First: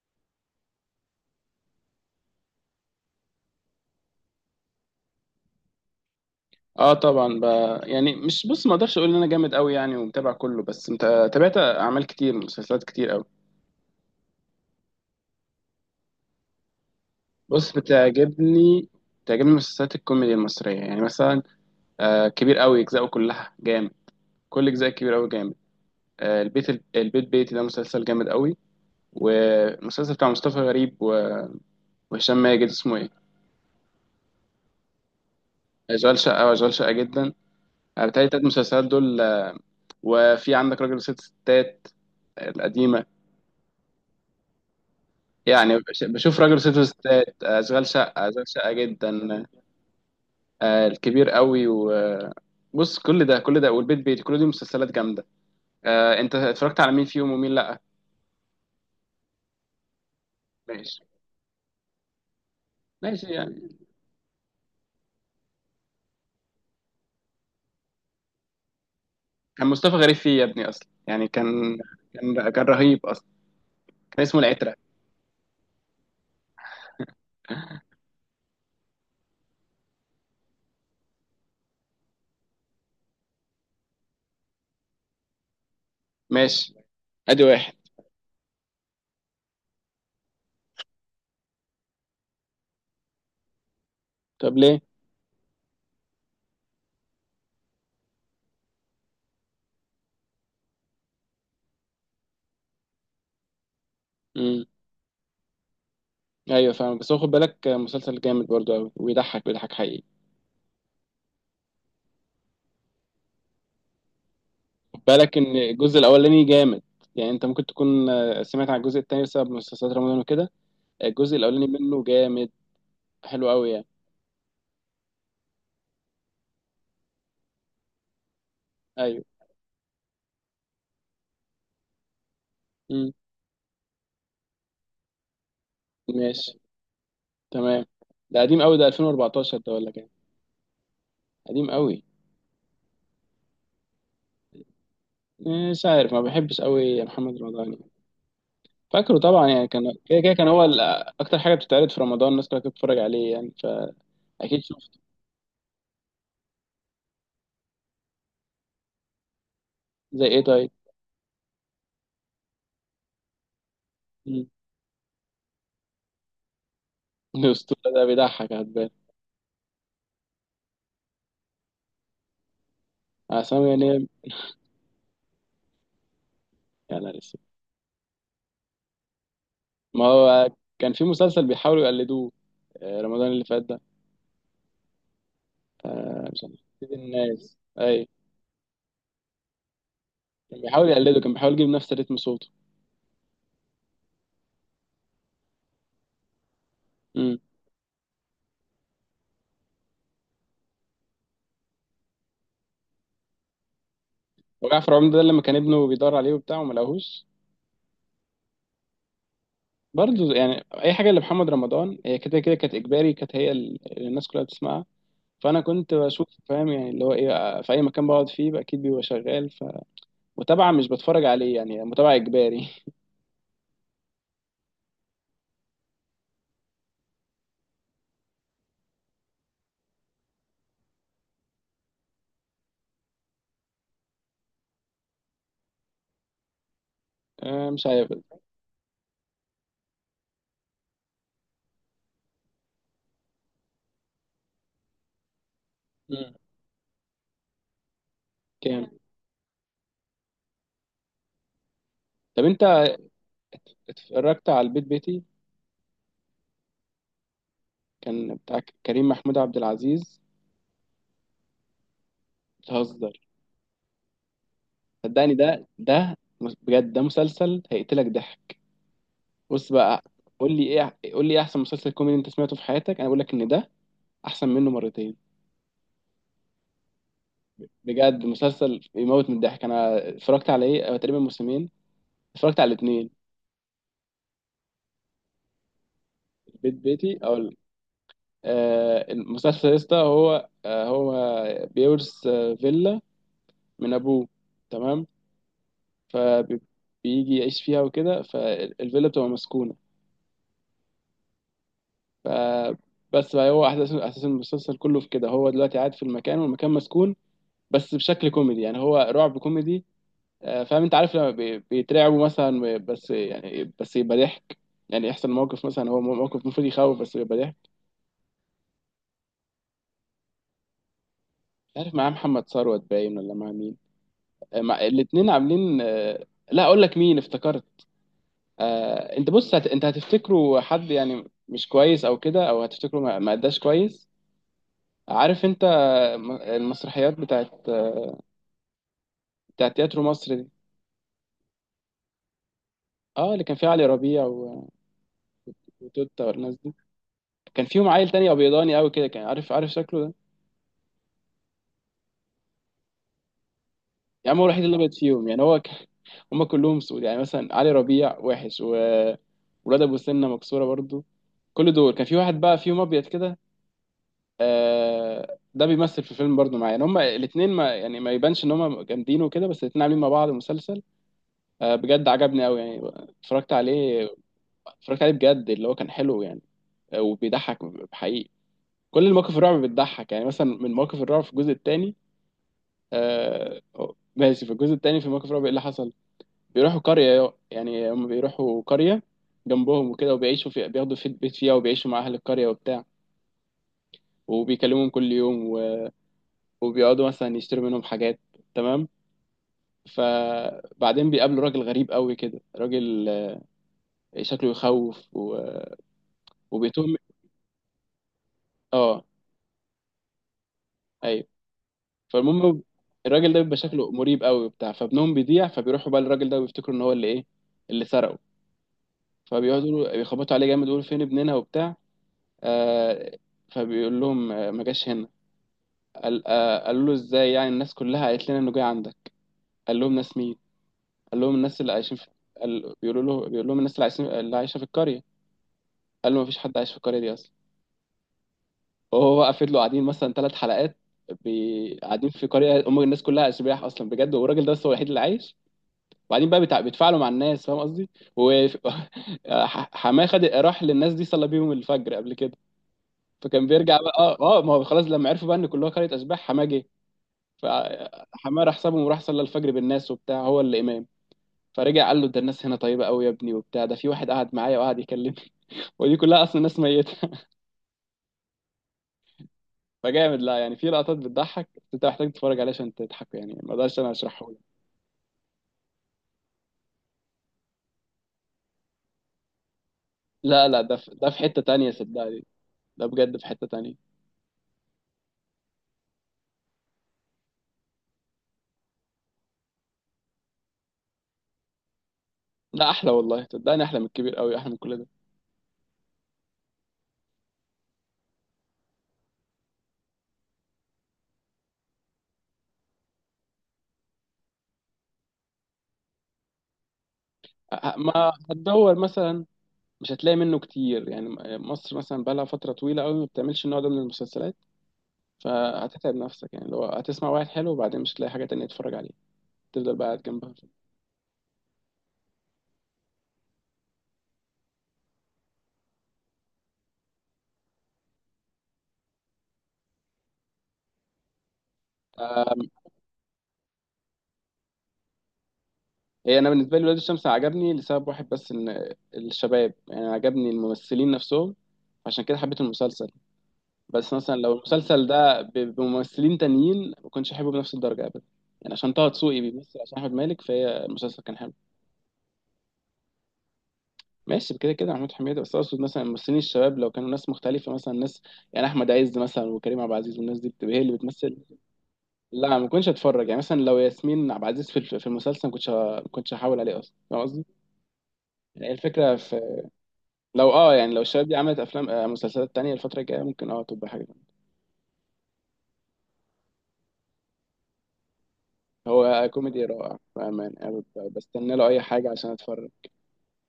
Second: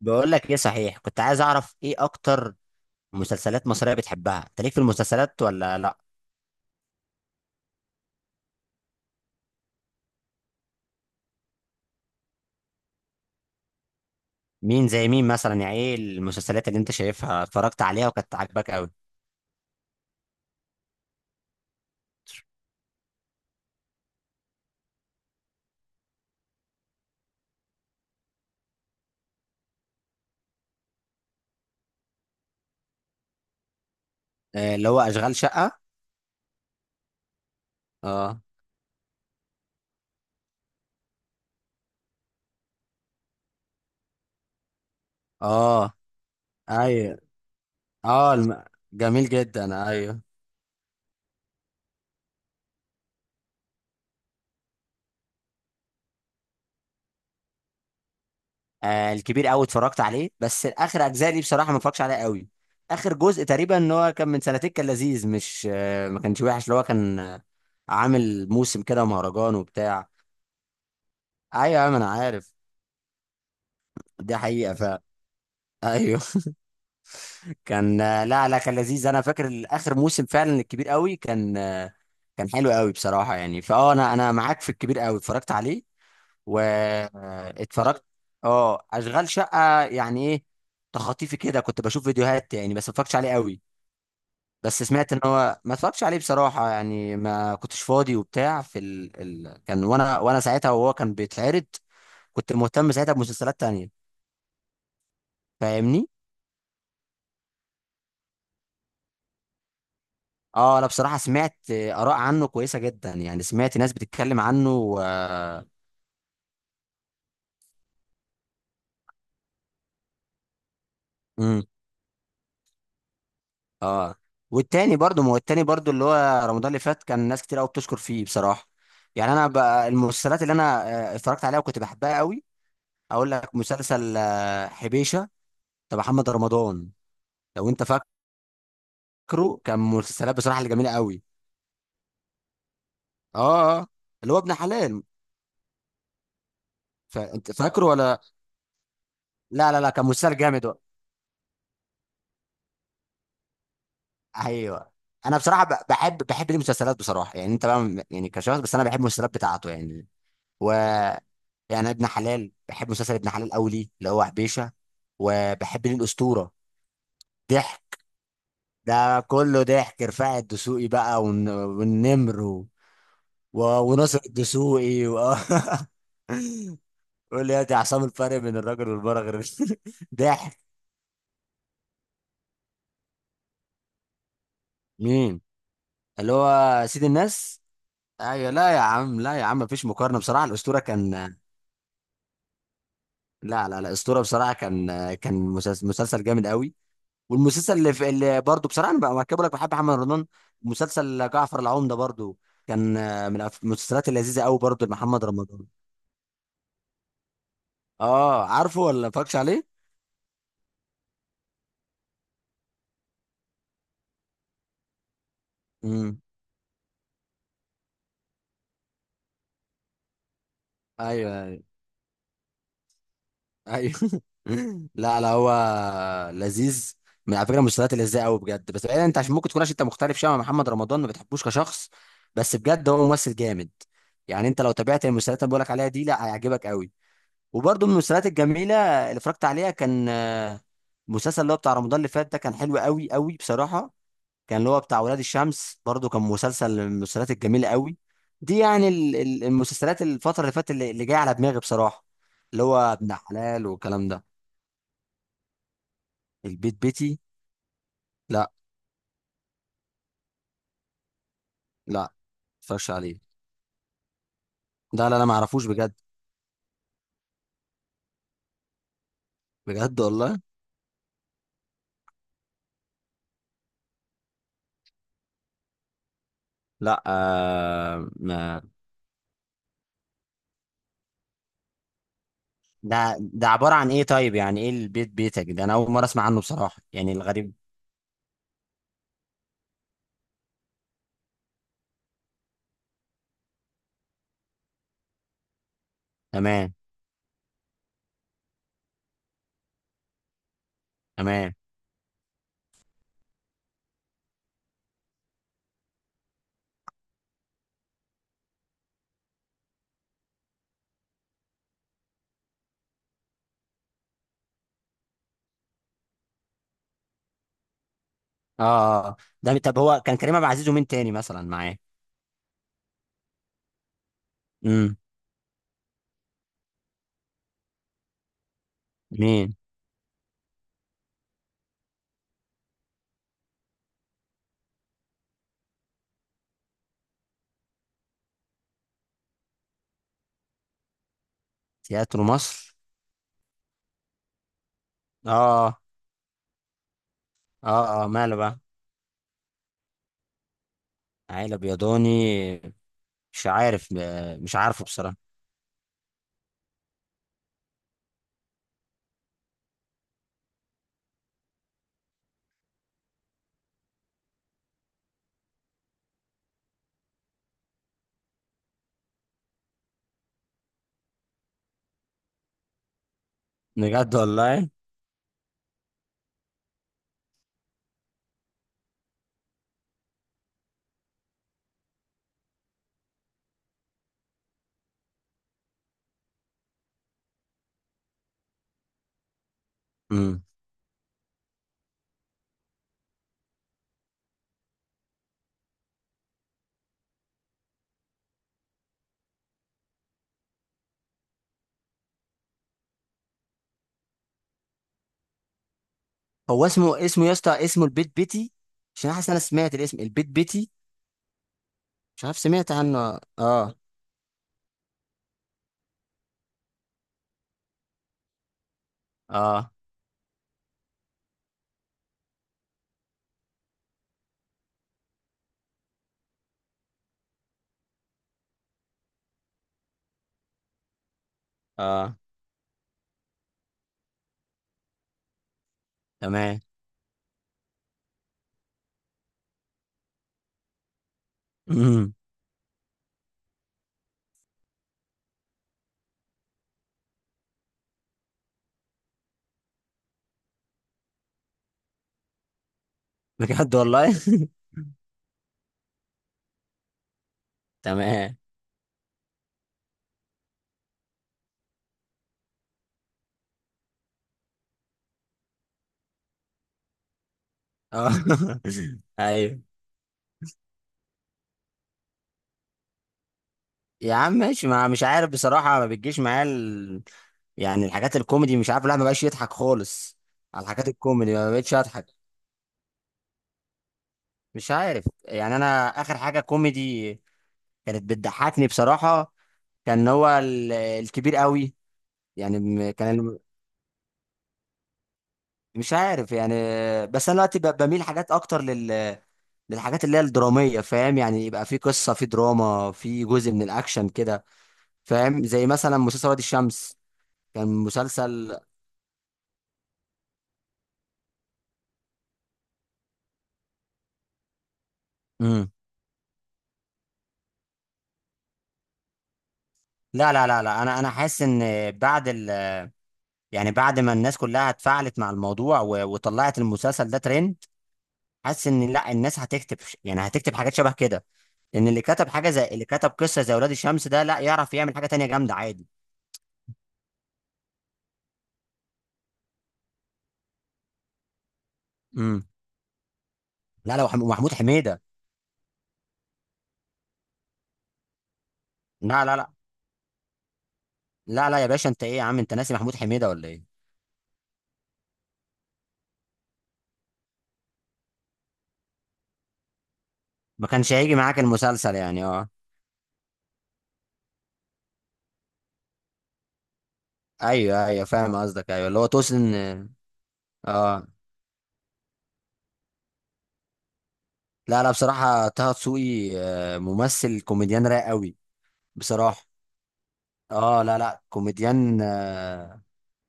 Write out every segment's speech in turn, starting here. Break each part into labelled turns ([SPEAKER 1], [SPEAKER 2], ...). [SPEAKER 1] بقول لك ايه؟ صحيح، كنت عايز اعرف ايه اكتر مسلسلات مصرية بتحبها؟ انت ليك في المسلسلات ولا لا؟
[SPEAKER 2] اه، طبعا بقى. يعني مش بص، ما اقدرش اقول ان انا جامد قوي يعني، ومتابع كله. بس انت تابعت اعمال كتير، مسلسلات كتير قوي.
[SPEAKER 1] مين زي مين مثلا؟ يعني ايه المسلسلات اللي انت شايفها
[SPEAKER 2] بص،
[SPEAKER 1] اتفرجت عليها وكانت عاجباك
[SPEAKER 2] بتعجبني
[SPEAKER 1] قوي؟
[SPEAKER 2] بتعجبني مسلسلات الكوميديا المصريه. يعني مثلا، كبير قوي اجزاءه كلها جامد، كل اجزاء كبير قوي جامد. آه البيت البيت بيتي ده مسلسل جامد قوي. والمسلسل بتاع مصطفى غريب وهشام ماجد، اسمه ايه؟
[SPEAKER 1] آه، اللي هو اشغال شقة.
[SPEAKER 2] اشغال شقه، واشغال شقه جدا. بتهيألي
[SPEAKER 1] اه.
[SPEAKER 2] التلات مسلسلات دول. وفي عندك راجل وست ستات، القديمه. يعني
[SPEAKER 1] اه.
[SPEAKER 2] بشوف راجل ست
[SPEAKER 1] ايوه.
[SPEAKER 2] ستات، اشغال شقه،
[SPEAKER 1] اه.
[SPEAKER 2] اشغال شقه
[SPEAKER 1] جميل
[SPEAKER 2] جدا.
[SPEAKER 1] جدا، ايوه.
[SPEAKER 2] الكبير قوي، وبص كل ده كل ده والبيت بيتي، كل دي مسلسلات جامده. انت اتفرجت على مين فيهم ومين لا؟
[SPEAKER 1] آه، الكبير قوي اتفرجت عليه، بس
[SPEAKER 2] ماشي،
[SPEAKER 1] اخر اجزاء دي بصراحة ما اتفرجش عليها قوي. اخر
[SPEAKER 2] ماشي.
[SPEAKER 1] جزء
[SPEAKER 2] يعني
[SPEAKER 1] تقريبا ان هو كان من سنتين، كان لذيذ، مش ما كانش وحش، اللي هو كان عامل موسم كده، مهرجان
[SPEAKER 2] كان مصطفى
[SPEAKER 1] وبتاع.
[SPEAKER 2] غريب فيه يا ابني اصلا، يعني
[SPEAKER 1] ايوه
[SPEAKER 2] كان
[SPEAKER 1] يا عم، انا
[SPEAKER 2] كان
[SPEAKER 1] عارف.
[SPEAKER 2] كان رهيب اصلا، كان
[SPEAKER 1] دي
[SPEAKER 2] اسمه
[SPEAKER 1] حقيقة
[SPEAKER 2] العترة.
[SPEAKER 1] فعلا. ايوه. كان. لا لا، كان لذيذ. انا فاكر اخر موسم فعلا الكبير قوي كان، كان حلو قوي بصراحه. يعني فاه، انا معاك في الكبير قوي اتفرجت عليه
[SPEAKER 2] ماشي، ادي واحد.
[SPEAKER 1] واتفرجت. اه. اشغال شقه؟ يعني ايه، تخطيفي كده كنت بشوف فيديوهات يعني، بس ما اتفرجتش عليه قوي.
[SPEAKER 2] طب ليه؟
[SPEAKER 1] بس سمعت ان هو ما اتفرجتش عليه بصراحه، يعني ما كنتش فاضي وبتاع في كان، وانا ساعتها وهو كان بيتعرض. كنت مهتم ساعتها بمسلسلات تانية.
[SPEAKER 2] امم.
[SPEAKER 1] فاهمني؟
[SPEAKER 2] ايوه، فاهم. بس هو خد بالك مسلسل جامد برضو قوي، ويضحك، بيضحك حقيقي.
[SPEAKER 1] اه، انا بصراحه سمعت اراء عنه كويسه جدا، يعني سمعت ناس بتتكلم عنه
[SPEAKER 2] خد بالك ان الجزء الاولاني جامد. يعني انت ممكن تكون سمعت عن الجزء التاني بسبب مسلسلات رمضان وكده. الجزء
[SPEAKER 1] امم.
[SPEAKER 2] الاولاني منه جامد، حلو قوي يعني.
[SPEAKER 1] اه. والتاني برضو، ما هو التاني برضو اللي هو رمضان اللي فات كان ناس كتير قوي بتشكر فيه بصراحه.
[SPEAKER 2] ايوه.
[SPEAKER 1] يعني انا بقى، المسلسلات اللي انا اتفرجت عليها وكنت بحبها قوي،
[SPEAKER 2] امم،
[SPEAKER 1] اقول لك مسلسل حبيشه بتاع محمد
[SPEAKER 2] ماشي،
[SPEAKER 1] رمضان. لو انت
[SPEAKER 2] تمام. ده قديم قوي، ده 2014
[SPEAKER 1] فاكره،
[SPEAKER 2] ده
[SPEAKER 1] كان
[SPEAKER 2] ولا كام؟
[SPEAKER 1] مسلسلات بصراحه اللي جميله قوي.
[SPEAKER 2] قديم قوي.
[SPEAKER 1] اه. اللي هو ابن حلال.
[SPEAKER 2] مش عارف، ما بحبش قوي يا محمد
[SPEAKER 1] فانت
[SPEAKER 2] رمضان
[SPEAKER 1] فاكره
[SPEAKER 2] يعني.
[SPEAKER 1] ولا؟
[SPEAKER 2] فاكره طبعا يعني.
[SPEAKER 1] لا لا
[SPEAKER 2] كان
[SPEAKER 1] لا، كان
[SPEAKER 2] كده كده
[SPEAKER 1] مسلسل
[SPEAKER 2] كان هو
[SPEAKER 1] جامد.
[SPEAKER 2] اكتر حاجه بتتعرض في رمضان، الناس كلها كانت بتتفرج عليه، يعني فاكيد
[SPEAKER 1] ايوه.
[SPEAKER 2] شفته.
[SPEAKER 1] انا بصراحه بحب ليه مسلسلات، بصراحه يعني انت بقى يعني كشخص، بس انا بحب المسلسلات بتاعته يعني.
[SPEAKER 2] زي ايه طيب؟
[SPEAKER 1] و يعني ابن حلال، بحب مسلسل ابن حلال قوي ليه، اللي هو
[SPEAKER 2] مم.
[SPEAKER 1] حبيشه. وبحب ليه الاسطوره.
[SPEAKER 2] الاسطوره
[SPEAKER 1] ضحك.
[SPEAKER 2] ده بيضحك هتبان.
[SPEAKER 1] ده كله ضحك. رفاعي الدسوقي بقى والنمر و...
[SPEAKER 2] عصام ينام.
[SPEAKER 1] وناصر الدسوقي
[SPEAKER 2] يا نهار اسود.
[SPEAKER 1] قول لي يا دي عصام: الفرق بين الراجل والمرأة غير.
[SPEAKER 2] ما هو
[SPEAKER 1] ضحك.
[SPEAKER 2] كان في مسلسل بيحاولوا يقلدوه، رمضان اللي فات ده.
[SPEAKER 1] مين؟ اللي
[SPEAKER 2] مش عارف،
[SPEAKER 1] هو
[SPEAKER 2] سيد
[SPEAKER 1] سيد
[SPEAKER 2] الناس
[SPEAKER 1] الناس.
[SPEAKER 2] اي.
[SPEAKER 1] ايوه، لا يا عم، لا يا عم، مفيش مقارنه بصراحه،
[SPEAKER 2] كان
[SPEAKER 1] الاسطوره
[SPEAKER 2] بيحاول يقلده، كان
[SPEAKER 1] كان.
[SPEAKER 2] بيحاول يجيب نفس رتم صوته.
[SPEAKER 1] لا لا لا، اسطوره بصراحه كان، كان مسلسل جامد قوي.
[SPEAKER 2] امم.
[SPEAKER 1] والمسلسل اللي برضه بصراحه انا بقى مركبه لك بحب محمد رمضان، مسلسل جعفر العمده برضه، كان من المسلسلات اللذيذه قوي برضه
[SPEAKER 2] وجعفر عمده ده
[SPEAKER 1] لمحمد
[SPEAKER 2] لما كان
[SPEAKER 1] رمضان.
[SPEAKER 2] ابنه بيدور عليه وبتاع، وما لقاهوش.
[SPEAKER 1] اه، عارفه ولا فاكش عليه؟
[SPEAKER 2] برضه، يعني اي حاجه لمحمد رمضان هي كده كده كانت اجباري، كانت هي اللي الناس كلها بتسمعها. فانا كنت
[SPEAKER 1] امم.
[SPEAKER 2] بشوف، فاهم؟ يعني اللي هو ايه، في اي مكان بقعد فيه بقى اكيد بيبقى شغال. فمتابعه، مش بتفرج
[SPEAKER 1] ايوه،
[SPEAKER 2] عليه
[SPEAKER 1] ايوه.
[SPEAKER 2] يعني، متابعه اجباري.
[SPEAKER 1] ايوه. لا لا، هو لذيذ. من على فكره، المسلسلات اللذيذه قوي بجد، بس بعيدا، انت عشان ممكن تكون، عشان انت مختلف شويه مع محمد رمضان ما بتحبوش كشخص، بس بجد هو ممثل جامد. يعني انت لو تابعت المسلسلات اللي بقولك عليها دي، لا هيعجبك قوي.
[SPEAKER 2] مش
[SPEAKER 1] وبرضه من
[SPEAKER 2] عارف.
[SPEAKER 1] المسلسلات الجميله اللي اتفرجت عليها كان مسلسل اللي هو بتاع رمضان اللي فات ده، كان حلو قوي قوي بصراحه. كان اللي هو بتاع ولاد الشمس برضه، كان
[SPEAKER 2] امم.
[SPEAKER 1] مسلسل من المسلسلات الجميله قوي. دي يعني
[SPEAKER 2] كام؟
[SPEAKER 1] المسلسلات الفتره اللي فاتت اللي جايه على دماغي بصراحه،
[SPEAKER 2] طب
[SPEAKER 1] اللي
[SPEAKER 2] انت
[SPEAKER 1] هو ابن حلال والكلام ده.
[SPEAKER 2] اتفرجت على البيت بيتي؟
[SPEAKER 1] البيت بيتي؟
[SPEAKER 2] كان
[SPEAKER 1] لا
[SPEAKER 2] بتاع كريم محمود عبد العزيز.
[SPEAKER 1] لا، ما اتفرجش
[SPEAKER 2] بتهزر؟
[SPEAKER 1] عليه. لا لا لا،
[SPEAKER 2] صدقني
[SPEAKER 1] ما
[SPEAKER 2] ده
[SPEAKER 1] اعرفوش بجد.
[SPEAKER 2] ده بجد، ده مسلسل هيقتلك ضحك. بص
[SPEAKER 1] بجد
[SPEAKER 2] بقى،
[SPEAKER 1] والله.
[SPEAKER 2] قول لي ايه، قول لي ايه احسن مسلسل كوميدي انت سمعته في حياتك؟ انا بقول لك ان ده احسن منه مرتين.
[SPEAKER 1] لا،
[SPEAKER 2] بجد،
[SPEAKER 1] ما
[SPEAKER 2] مسلسل يموت من الضحك. انا اتفرجت على ايه أو تقريبا موسمين، اتفرجت على الاثنين.
[SPEAKER 1] ده عباره عن ايه؟ طيب يعني ايه البيت بيتك ده؟ انا اول مره اسمع عنه
[SPEAKER 2] بيت
[SPEAKER 1] بصراحه يعني،
[SPEAKER 2] بيتي او
[SPEAKER 1] الغريب.
[SPEAKER 2] المسلسل يا اسطى، هو هو بيورث فيلا من ابوه، تمام؟
[SPEAKER 1] تمام
[SPEAKER 2] فبيجي يعيش فيها وكده، فالفيلا بتبقى مسكونه.
[SPEAKER 1] تمام.
[SPEAKER 2] فبس بقى هو احداث اساس المسلسل كله في كده، هو دلوقتي قاعد في المكان، والمكان مسكون، بس بشكل كوميدي. يعني هو رعب كوميدي. فاهم؟ انت عارف لما بيترعبوا مثلا، بس يعني بس يبقى ضحك. يعني يحصل موقف مثلا، هو موقف المفروض يخوف بس يبقى ضحك.
[SPEAKER 1] اه. ده طب، هو كان كريم عبد العزيز ومين تاني مثلا
[SPEAKER 2] مش
[SPEAKER 1] معاه؟
[SPEAKER 2] عارف معاه محمد ثروت باين، ولا مع مين. مع
[SPEAKER 1] امم.
[SPEAKER 2] الاتنين عاملين. لا اقول لك مين افتكرت. انت
[SPEAKER 1] مين؟
[SPEAKER 2] بص، انت هتفتكره حد يعني مش كويس او كده، او هتفتكره ما اداش كويس. عارف انت المسرحيات بتاعت، بتاعت تياترو مصر دي.
[SPEAKER 1] تياترو مصر؟
[SPEAKER 2] اه، اللي كان فيها علي ربيع
[SPEAKER 1] اه،
[SPEAKER 2] وتوتة والناس دي. كان فيهم
[SPEAKER 1] اه، اه،
[SPEAKER 2] عيل تاني
[SPEAKER 1] ماله بقى؟
[SPEAKER 2] ابيضاني قوي كده، كان عارف، عارف شكله ده؟
[SPEAKER 1] عيلة بيضاني؟ مش عارف
[SPEAKER 2] يا عم، هو
[SPEAKER 1] مش
[SPEAKER 2] الوحيد اللي
[SPEAKER 1] عارفه
[SPEAKER 2] ابيض فيهم،
[SPEAKER 1] بصراحة.
[SPEAKER 2] يعني هم كلهم سود، يعني مثلا علي ربيع وحش، وولاد ابو سنه مكسوره برضو. كل دول كان في واحد بقى فيهم ابيض كده. ده بيمثل في الفيلم برضو معايا. يعني هم الاثنين ما يعني ما يبانش ان هم جامدين وكده، بس الاثنين عاملين مع بعض مسلسل، بجد عجبني قوي يعني. اتفرجت عليه،
[SPEAKER 1] بجد والله؟
[SPEAKER 2] اتفرجت عليه بجد، اللي هو كان حلو يعني. وبيضحك حقيقي. كل المواقف الرعب بتضحك يعني. مثلا من مواقف الرعب في الجزء الثاني، آه، ماشي، في الجزء الثاني في مواقف الرعب ايه اللي حصل؟ بيروحوا قرية يعني، هم بيروحوا قرية جنبهم وكده،
[SPEAKER 1] امم.
[SPEAKER 2] وبيعيشوا في، بياخدوا في بيت فيها، وبيعيشوا مع أهل القرية وبتاع، وبيكلمهم كل يوم وبيقعدوا مثلا يشتروا منهم حاجات، تمام؟ فبعدين بيقابلوا راجل غريب قوي كده، راجل شكله يخوف
[SPEAKER 1] هو
[SPEAKER 2] وبيتهم.
[SPEAKER 1] اسمه يا اسطى، اسمه البيت بيتي؟
[SPEAKER 2] اه،
[SPEAKER 1] عشان حاسس إن انا سمعت الاسم البيت بيتي.
[SPEAKER 2] ايوه.
[SPEAKER 1] مش عارف،
[SPEAKER 2] فالمهم،
[SPEAKER 1] سمعت عنه.
[SPEAKER 2] الراجل ده بيبقى
[SPEAKER 1] اه،
[SPEAKER 2] شكله مريب قوي وبتاع. فابنهم بيضيع، فبيروحوا بقى للراجل ده، ويفتكروا ان هو اللي ايه، اللي سرقه.
[SPEAKER 1] اه،
[SPEAKER 2] بيخبطوا عليه جامد، يقولوا فين ابننا وبتاع. آه، فبيقول لهم، ما جاش هنا. قالوا له ازاي يعني؟ الناس كلها قالت لنا انه جاي عندك. قال لهم ناس مين؟ قال لهم الناس اللي عايشين في.
[SPEAKER 1] اه،
[SPEAKER 2] بيقولوا له، بيقول لهم الناس اللي عايشين، اللي عايشه في القريه. قال له مفيش حد
[SPEAKER 1] تمام.
[SPEAKER 2] عايش في القريه دي اصلا. وهو بقى فضلوا قاعدين مثلا ثلاث حلقات، قاعدين
[SPEAKER 1] امم.
[SPEAKER 2] في قريه، هم الناس كلها اشباح اصلا بجد، والراجل ده بس هو الوحيد اللي عايش. وبعدين بقى بيتفاعلوا مع الناس، فاهم قصدي؟ و حماه خد، راح للناس دي، صلى بيهم الفجر قبل كده. فكان
[SPEAKER 1] بجد
[SPEAKER 2] بيرجع بقى.
[SPEAKER 1] والله.
[SPEAKER 2] اه اه، ما هو خلاص لما عرفوا بقى ان كلها قريه اشباح، حماه جه
[SPEAKER 1] تمام.
[SPEAKER 2] فحمار حسابهم، وراح صلى الفجر بالناس وبتاع، هو اللي امام. فرجع قال له ده الناس هنا طيبه قوي يا ابني وبتاع، ده في واحد قعد معايا وقعد يكلمني، ودي كلها اصلا ناس ميته.
[SPEAKER 1] اه. ايوه
[SPEAKER 2] فجامد. لا يعني في لقطات بتضحك، بس انت محتاج تتفرج عليها عشان تضحك يعني، ما اقدرش انا
[SPEAKER 1] يا
[SPEAKER 2] اشرحه
[SPEAKER 1] عم
[SPEAKER 2] لك.
[SPEAKER 1] ماشي، ما مش عارف بصراحة، ما بتجيش معايا يعني الحاجات الكوميدي مش عارف، لا، ما بقاش يضحك خالص.
[SPEAKER 2] لا لا،
[SPEAKER 1] على الحاجات
[SPEAKER 2] ده في
[SPEAKER 1] الكوميدي
[SPEAKER 2] حته
[SPEAKER 1] ما
[SPEAKER 2] تانية،
[SPEAKER 1] بقتش اضحك.
[SPEAKER 2] صدقني. ده بجد في حته تانية.
[SPEAKER 1] مش عارف يعني، انا اخر حاجة كوميدي كانت بتضحكني بصراحة، كان هو الكبير قوي. يعني
[SPEAKER 2] لا، احلى
[SPEAKER 1] كان
[SPEAKER 2] والله، صدقني احلى من الكبير قوي، احلى من كل ده.
[SPEAKER 1] مش عارف يعني. بس انا دلوقتي بميل حاجات اكتر للحاجات اللي هي الدرامية. فاهم يعني؟ يبقى في قصة، في دراما، في جزء من الاكشن كده. فاهم؟ زي مثلا مسلسل وادي الشمس، كان
[SPEAKER 2] ما
[SPEAKER 1] مسلسل.
[SPEAKER 2] هتدور مثلا، مش هتلاقي منه كتير يعني. مصر مثلا بقالها فتره طويله قوي ما بتعملش النوع ده من المسلسلات، فهتتعب نفسك يعني. لو هتسمع واحد حلو وبعدين مش هتلاقي حاجة تانية تتفرج عليها، تفضل بقى قاعد
[SPEAKER 1] لا
[SPEAKER 2] جنبها.
[SPEAKER 1] لا لا لا، انا حاسس ان بعد يعني بعد ما الناس كلها اتفاعلت مع الموضوع وطلعت المسلسل ده ترند، حاسس ان لا، الناس هتكتب يعني هتكتب حاجات شبه كده، ان اللي كتب
[SPEAKER 2] أم،
[SPEAKER 1] حاجه زي اللي كتب قصه زي ولاد الشمس ده، لا يعرف يعمل حاجه تانية جامده عادي.
[SPEAKER 2] هي انا بالنسبه لي ولاد الشمس عجبني لسبب واحد بس، ان الشباب يعني عجبني الممثلين نفسهم. عشان كده حبيت
[SPEAKER 1] امم.
[SPEAKER 2] المسلسل. بس
[SPEAKER 1] لا لا، وح-
[SPEAKER 2] مثلا لو
[SPEAKER 1] ومحمود
[SPEAKER 2] المسلسل
[SPEAKER 1] حميده.
[SPEAKER 2] ده بممثلين تانيين، ما كنتش احبه بنفس الدرجه ابدا. يعني عشان طه دسوقي
[SPEAKER 1] لا لا لا
[SPEAKER 2] بيمثل، عشان احمد مالك، فهي المسلسل كان حلو.
[SPEAKER 1] لا، لا يا باشا، انت ايه يا عم؟ انت ناسي محمود حميده ولا ايه؟
[SPEAKER 2] ماشي، كده كده محمود حميده. بس اقصد مثلا الممثلين الشباب لو كانوا ناس مختلفه، مثلا ناس، يعني احمد عز مثلا وكريم عبد العزيز، والناس دي بتبقى هي
[SPEAKER 1] ما
[SPEAKER 2] اللي
[SPEAKER 1] كانش هيجي
[SPEAKER 2] بتمثل.
[SPEAKER 1] معاك المسلسل يعني؟
[SPEAKER 2] لا، ما
[SPEAKER 1] اه.
[SPEAKER 2] كنتش اتفرج يعني. مثلا لو ياسمين عبد العزيز في في المسلسل، ما كنتش هحاول عليه اصلا، فاهم قصدي؟
[SPEAKER 1] ايوه ايوه، فاهم
[SPEAKER 2] يعني
[SPEAKER 1] قصدك. ايوه،
[SPEAKER 2] الفكره
[SPEAKER 1] اللي هو
[SPEAKER 2] في،
[SPEAKER 1] توسن.
[SPEAKER 2] لو اه يعني لو
[SPEAKER 1] اه.
[SPEAKER 2] الشباب دي عملت افلام، مسلسلات تانية الفتره الجايه ممكن اه تبقى حاجه تانية.
[SPEAKER 1] لا لا، بصراحه طه دسوقي ممثل كوميديان رايق قوي.
[SPEAKER 2] هو كوميدي
[SPEAKER 1] بصراحه.
[SPEAKER 2] رائع بامان. أنا
[SPEAKER 1] اه. لا لا،
[SPEAKER 2] بستنى له اي حاجه
[SPEAKER 1] كوميديان
[SPEAKER 2] عشان اتفرج.
[SPEAKER 1] آه.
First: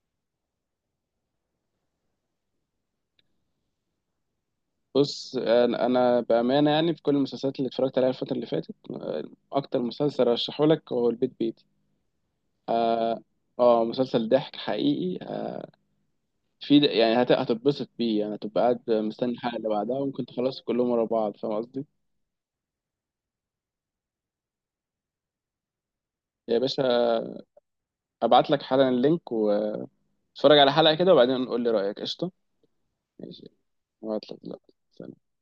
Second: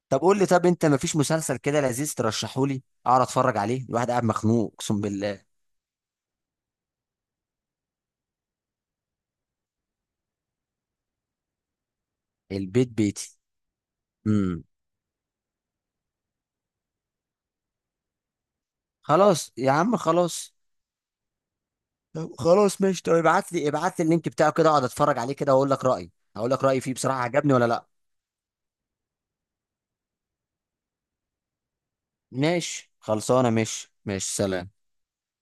[SPEAKER 1] طب قول لي، طب انت مفيش مسلسل كده لذيذ ترشحه لي اقعد اتفرج عليه؟ الواحد قاعد مخنوق اقسم
[SPEAKER 2] بص،
[SPEAKER 1] بالله.
[SPEAKER 2] أنا بامانه، يعني في كل المسلسلات اللي اتفرجت عليها الفتره اللي فاتت، اكتر مسلسل رشحه لك هو البيت بيتي.
[SPEAKER 1] البيت
[SPEAKER 2] اه،
[SPEAKER 1] بيتي؟
[SPEAKER 2] مسلسل ضحك
[SPEAKER 1] امم.
[SPEAKER 2] حقيقي. في يعني هتتبسط بيه، يعني هتبقى قاعد مستني
[SPEAKER 1] خلاص
[SPEAKER 2] الحلقه اللي
[SPEAKER 1] يا
[SPEAKER 2] بعدها،
[SPEAKER 1] عم،
[SPEAKER 2] وممكن
[SPEAKER 1] خلاص.
[SPEAKER 2] تخلص كلهم ورا بعض، فاهم قصدي؟
[SPEAKER 1] طب خلاص ماشي، طب ابعت لي ابعت لي اللينك بتاعه كده، اقعد اتفرج عليه كده واقول لك رايي. هقول
[SPEAKER 2] يا
[SPEAKER 1] لك رايي
[SPEAKER 2] باشا،
[SPEAKER 1] فيه بصراحه، عجبني ولا لا.
[SPEAKER 2] ابعت لك حالا اللينك، واتفرج على حلقة كده، وبعدين قول لي رأيك. قشطة،
[SPEAKER 1] ماشي خلصانه،
[SPEAKER 2] ماشي.
[SPEAKER 1] ماشي،
[SPEAKER 2] ابعت
[SPEAKER 1] ماشي،
[SPEAKER 2] لك
[SPEAKER 1] سلام.
[SPEAKER 2] دلوقتي. سلام.